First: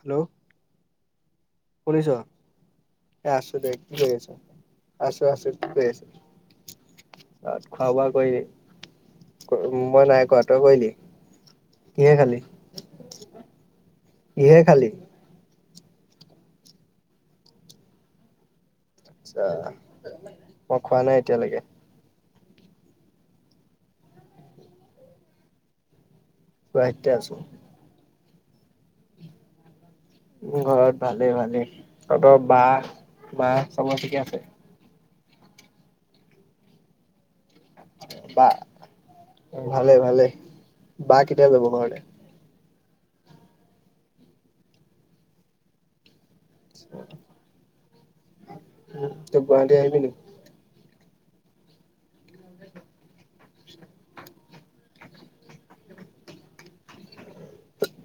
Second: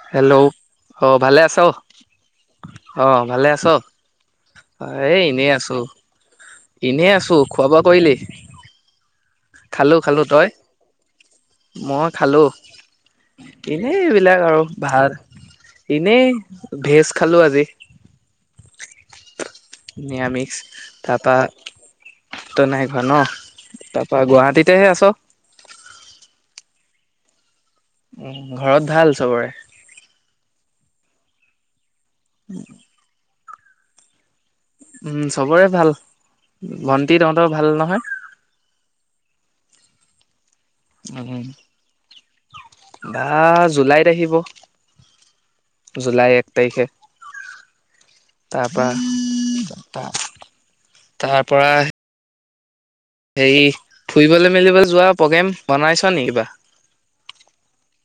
Hello hello! অঁ ভালে আছ শুনিছ অঁ এ ভালে আছো আছ। দে কি কৰি আছ এই আছো এনেই কি আছো, কৰি এনেই আছো আছ খোৱা-বোৱা খোৱা বোৱা কৰিলি? খালো মই খালো নাই কৰা তই? কৰিলি মই কিহে খালি খালো। এনেই এইবিলাক কিহে আৰু খালি ভাত এনেই ভেজ খালো আজি। আচ্ছা নিৰামিষ মই খোৱা নাই তাৰ পৰা - এতিয়ালৈকে ত নাই ঘোৱা ন তাৰ পৰা গুৱাহাটীতেহে আছ। গুৱাহাটীটে আছো। উমঁ ঘৰত ভাল চবৰে? ঘৰত ভালে ভালে তহঁতৰ বা মা চবেৰে ঠিকে আছে? উমঁ চবৰে ভাল ভন্টি তহতৰ ভাল নহয়? বা ভালেই ভালেই উমঁ বা জুলাইত আহিব। জুলাই এক তাৰিখে। তাৰ তই গুৱাহাটী আহিবি পৰা নেকি তাৰ পৰা- হেৰি ফুৰিবলৈ মেলিলে যোৱা প্ৰগ্ৰেম বনাইছা নেকি কিবা?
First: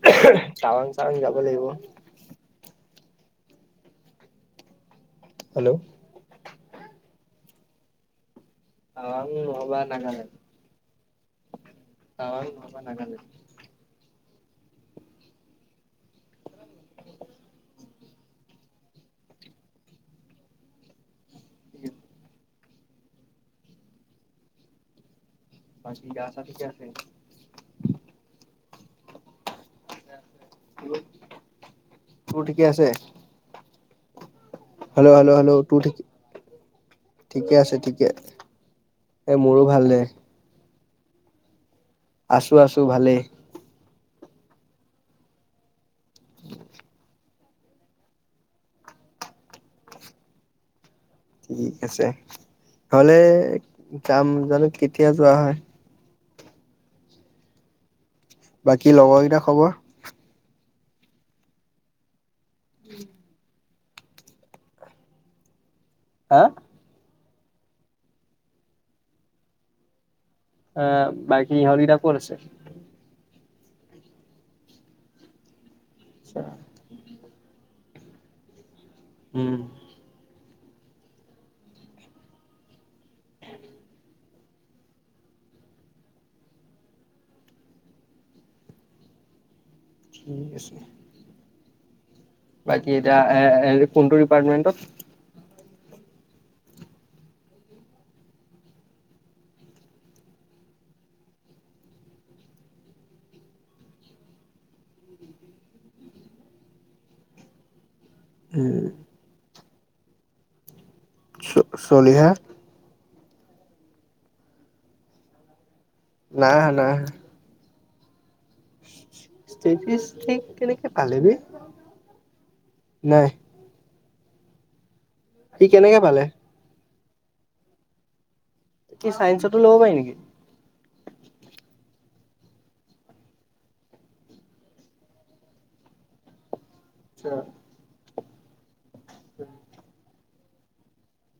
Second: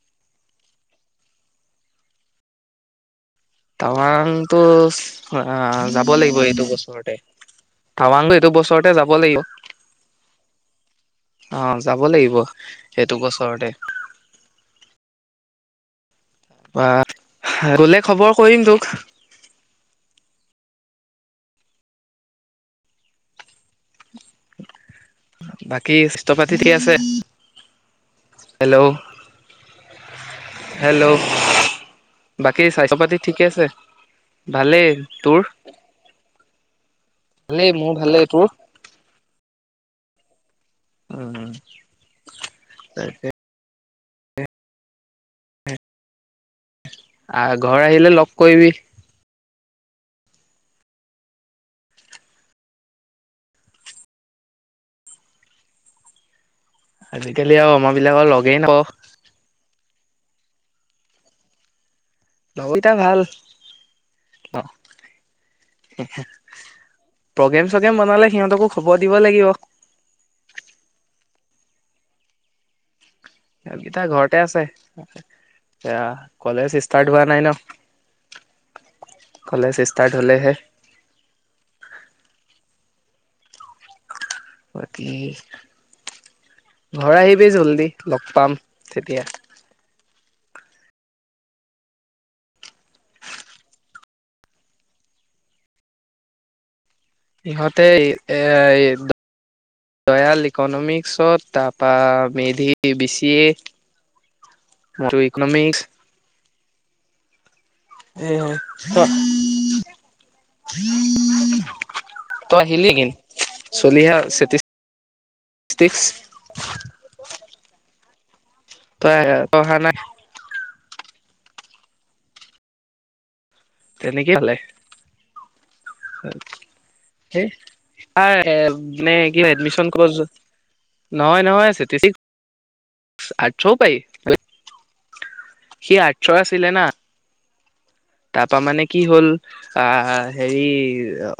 টাৱাং চাৱাং যাব লাগিব। টাৱাংটো যাব হেল্ল' যাব লাগিব এইটো বছৰতে টাৱাংটো এইটো বছৰত- তে যাব টাৱাং লাগিব নহবা নাগালেণ্ড অঁ যাব লাগিব টাৱাং নহবা সেইটো নাগালেণ্ড বছৰতে বা গলে খবৰ কৰিম তোক। বাকী চাহস্থা পাতি ঠিকে আছে হেল্লৌ? হেল্লৌ! তোৰ ঠিকে বাকী আছে স্বাস্থ্য পাতি ঠিকে আছে ভালেই হেল্ল' হেল্ল' তোৰ? হেল্ল' ঠিক ভালেই মোৰ ভালেই তোৰ? এই মোৰো ভাল দে। উমঁ উমঁ। আছোঁ আছোঁ ভালেই। আ ঘৰ আহিলে লগক কৰিবি। ঠিক আছে ঘৰলে যাম জানো কেতিয়া যোৱা হয়। আজিকালি আও আমাবিলাকৰ লগ- বাকী লগৰকেইটা খবৰ? লগৰ কেইটা ভাল অহ হহ হা প্ৰগ্ৰেম চগ্ৰেম বনালে সিহঁতকো খবৰ দিব লাগিব। আহ বাকী সিহতৰ কেইটা ক'ত আছে। সিহঁত কেইটা ঘৰতে আছে এয়া কলেজ- ষ্টাৰ্ট হোৱা নাই ন উম কলেজ ষ্টাৰ্ট হ'লেহে- বাকী ঘৰ আহিবি জলধি লগ পাম তেতিয়া। ঠিক আছে। বাকী এটিয়া এএ কোনটো ডিপাৰ্টমেন্টত? ইহঁতে এই এ ৰয়েল ইকনমিক্সত তাৰপৰা মেধি বি চি এ। [inaudible] উম এই [unintelligible] চ-চলিহা। ত' আহিলি [unintelligible] চলিহা [unintelligible] নাই আহা নাই আহা। তই তই অহা নাই ষ্টেটিচষ্টিক কেনেকে পালে বে নাই। তেনেকে পালে। ই কেনেকে পালে? [unintelligible] মানে কি হয় চাইন্সতো ল'ব এডমিশন পাৰি কলেজত নহয় নহয় [unintelligible] আটচও পাৰি সি আটচৰ আছিলে না। আচ্ছা। তাপা মানে কি হ'ল আ হেৰি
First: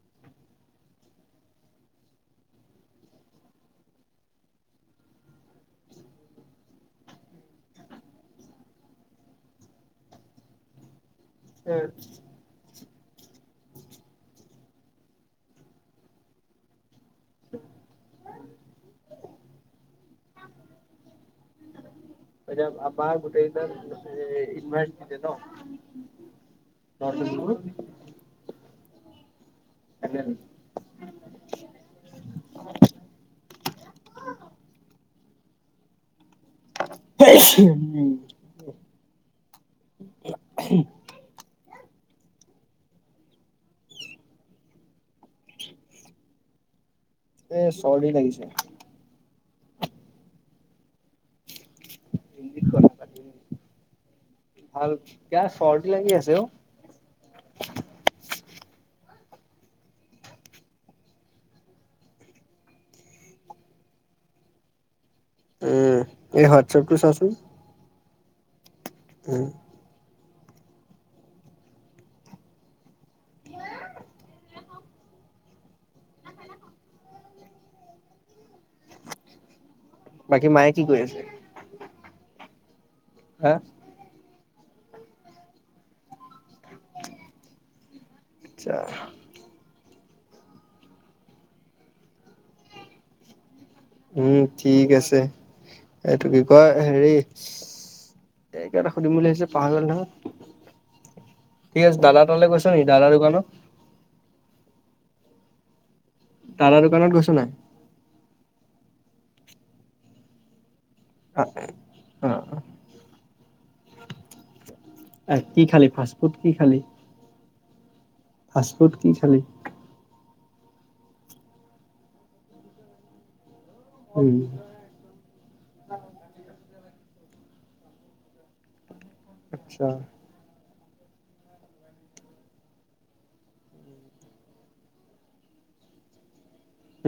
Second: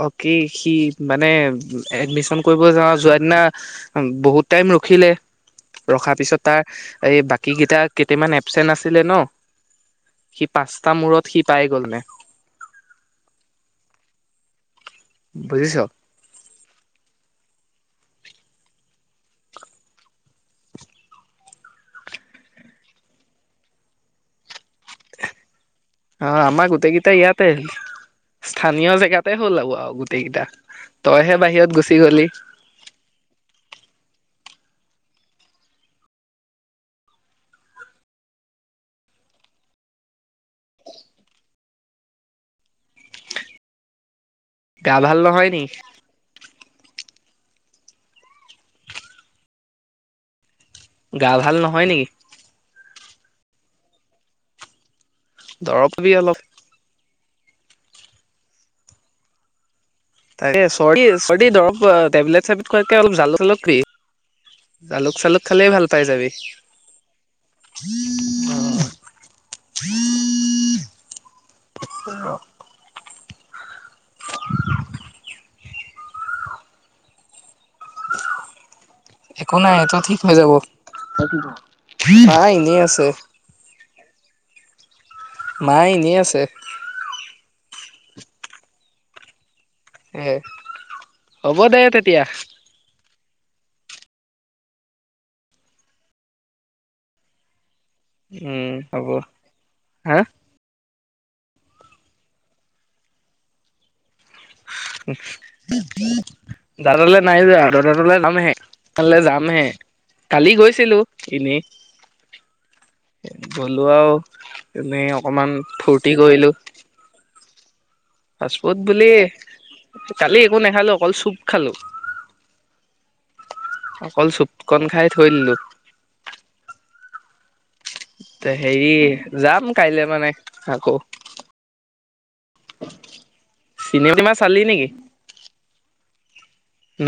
অ' কি সি মানে এডমিশন কৰিব য যোৱা দিনা বহুত টাইম ৰখিলে। ৰখাৰ পিছত তাৰ এই বাকী কেইটা কেইটামান এবচেন্ট আছিলে ন। সি পাঁচটা মূৰত সি পাই গ'ল মানে। বুজিছ? [inaudible] এতিয়া আমাৰ গোটেই কেইটা ইউনিভাৰচিটিতে ন। অ', আমাৰ গোটেইকেইটা নৰ্থ ইয়াতেল স্থানীয় জেগাতে হ'ল আৰু আৰু গোটেইকেইটা। তইহে বাহিৰত গুচি গলি। উম। [inaudible] গা ভাল নহয় নি? এ চৰ্দি লাগিছে। গা ভাল নহয় নেকি? [unintelligible] ভাল ক দৰৱ চৰ্টি খাবি লাগি অলপ আছে অ'। তাকে চৰ্দি চৰ্দি দ্ৰৱ টেবলেট চেবলেট খোৱাতকে অলপ জালুক চালুক খাবি। জালুক চালুক খালেই ভাল উম পাই যাবি। এই হোৱাটছএপটো চাচোন উম। [inaudible] [inaudible] একো নাই এইটো ঠিক হৈ বাকী যাব, মায়ে কি কৰি আছে মা এনেই আছে। হা? মা এনেই আছে। আচ্ছা। হে হ'ব দে তেতিয়া। উম, ঠিক আছে এইটো কি কয় হেৰি এই উম কিবা এটা হ'ব সুধিম বুলি আছিলো পাহৰিলো হা নহয়। ঠিক আছে, দাদা তাৰলৈ গৈছ নেকি দাদাৰ দোকানত? দাদা তালৈ নাই যোৱা। দাদা টালৈ যাম হে কাললৈ যাম হে কালি গৈছিলো। অ ইনেই গলোঁ আওঁ। এনেই অ অকণমান কি খালি ফূৰ্তি ফাষ্ট ফুড কি কৰিলোঁ। খালি ফাষ্ট ফ্ৰাচফুট ফুড বুলি। কি খালি কালি একো নাখালো অকল চুপ খালো অকল উম চুপ। অকন খাই থৈ দিলোঁ। হেৰি যাম আচ্ছা কাইলে মানে আকৌ। চিনেমা চালি নেকি?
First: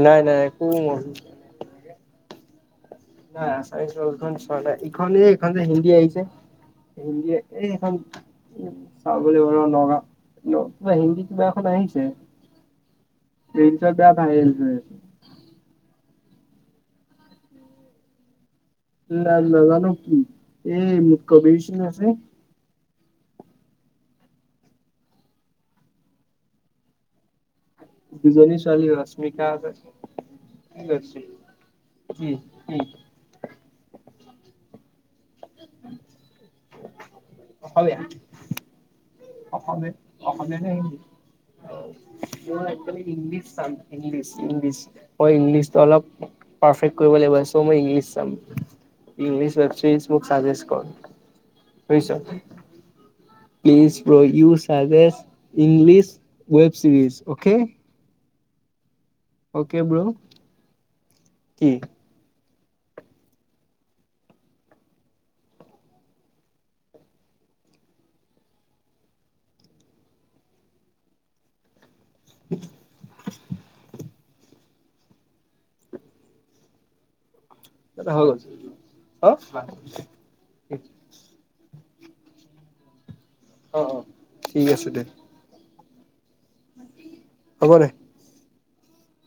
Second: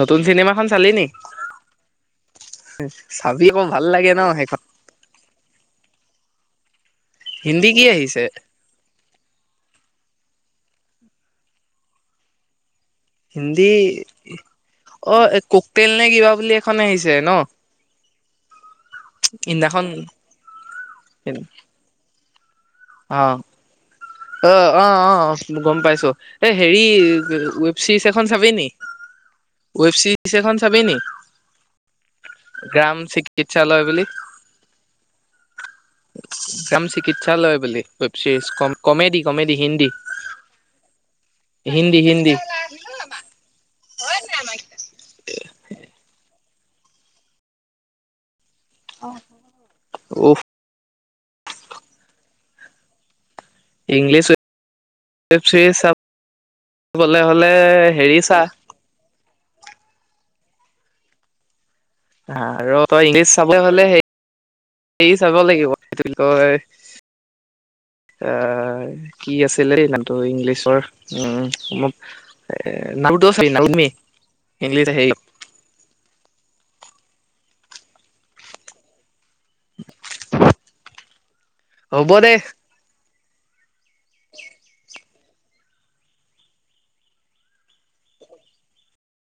নতুন নাই নাই চিনেমাখন একো চালি নেকি? নাই চাইছো ইখন চোৱা নাই ইখন এই হিন্দী আহিছে। হিন্দী কি আহিছে। চাবলৈ বাৰু নাগাওঁত ন হিন্দী কিবা এখন আহিছে। হিন্দী ৰিলচত বেয়া ভাইৰেল হৈ আছে অ কুকটেইল নে কিবা বুলি এখন আহিছে ন। না নাজানো ইদিনাখন জানো কবি বিচন আছে। অ। অ অ অ গম পাইছো এ হেৰি কি ও। চিজ এখন চাব দুজনী নি ছোৱালী ৰশ্মিকা ৱেব চিজ এখন চাব নি। উম উম। গ্ৰাম চিকিৎসালয় বুলি। গ্ৰাম। চিকিৎসালয় বুলি অসমীয়া web series comedy comedy. Hindi অসমীয়া অসমীয়া নে Hindi? Hindi Hindi English. English- English. ইংলিছটো অলপ। পাৰফেক্ট কৰিব লাগিব। চ' মই ইংলিছ চাম। ইংলিশ ৱেব চিৰিজ মোৰ উফ মুকেছ কছ বুজিছ। প্লিজ ফৰ ইংলিছ ইউ চাজেচ ৱেব ছিৰিজ ইংলিছ ৱেব চাবলে চিৰিজ হলে অ'কে? হেৰি চা অকে ব্ৰু। কি? আৰু তই ইংলিছ চাবলৈ হলে। হেৰি চাব লাগিব। সেইটো তই। এ- কি আছিলে নামটো ইংলিছৰ। এ নামটো চ নিংলি আহেই। অ দে হৈ গ'ল। [inaudible] হ'ব দে। অ-অ ঠিক আছে দে। হ'ব দে।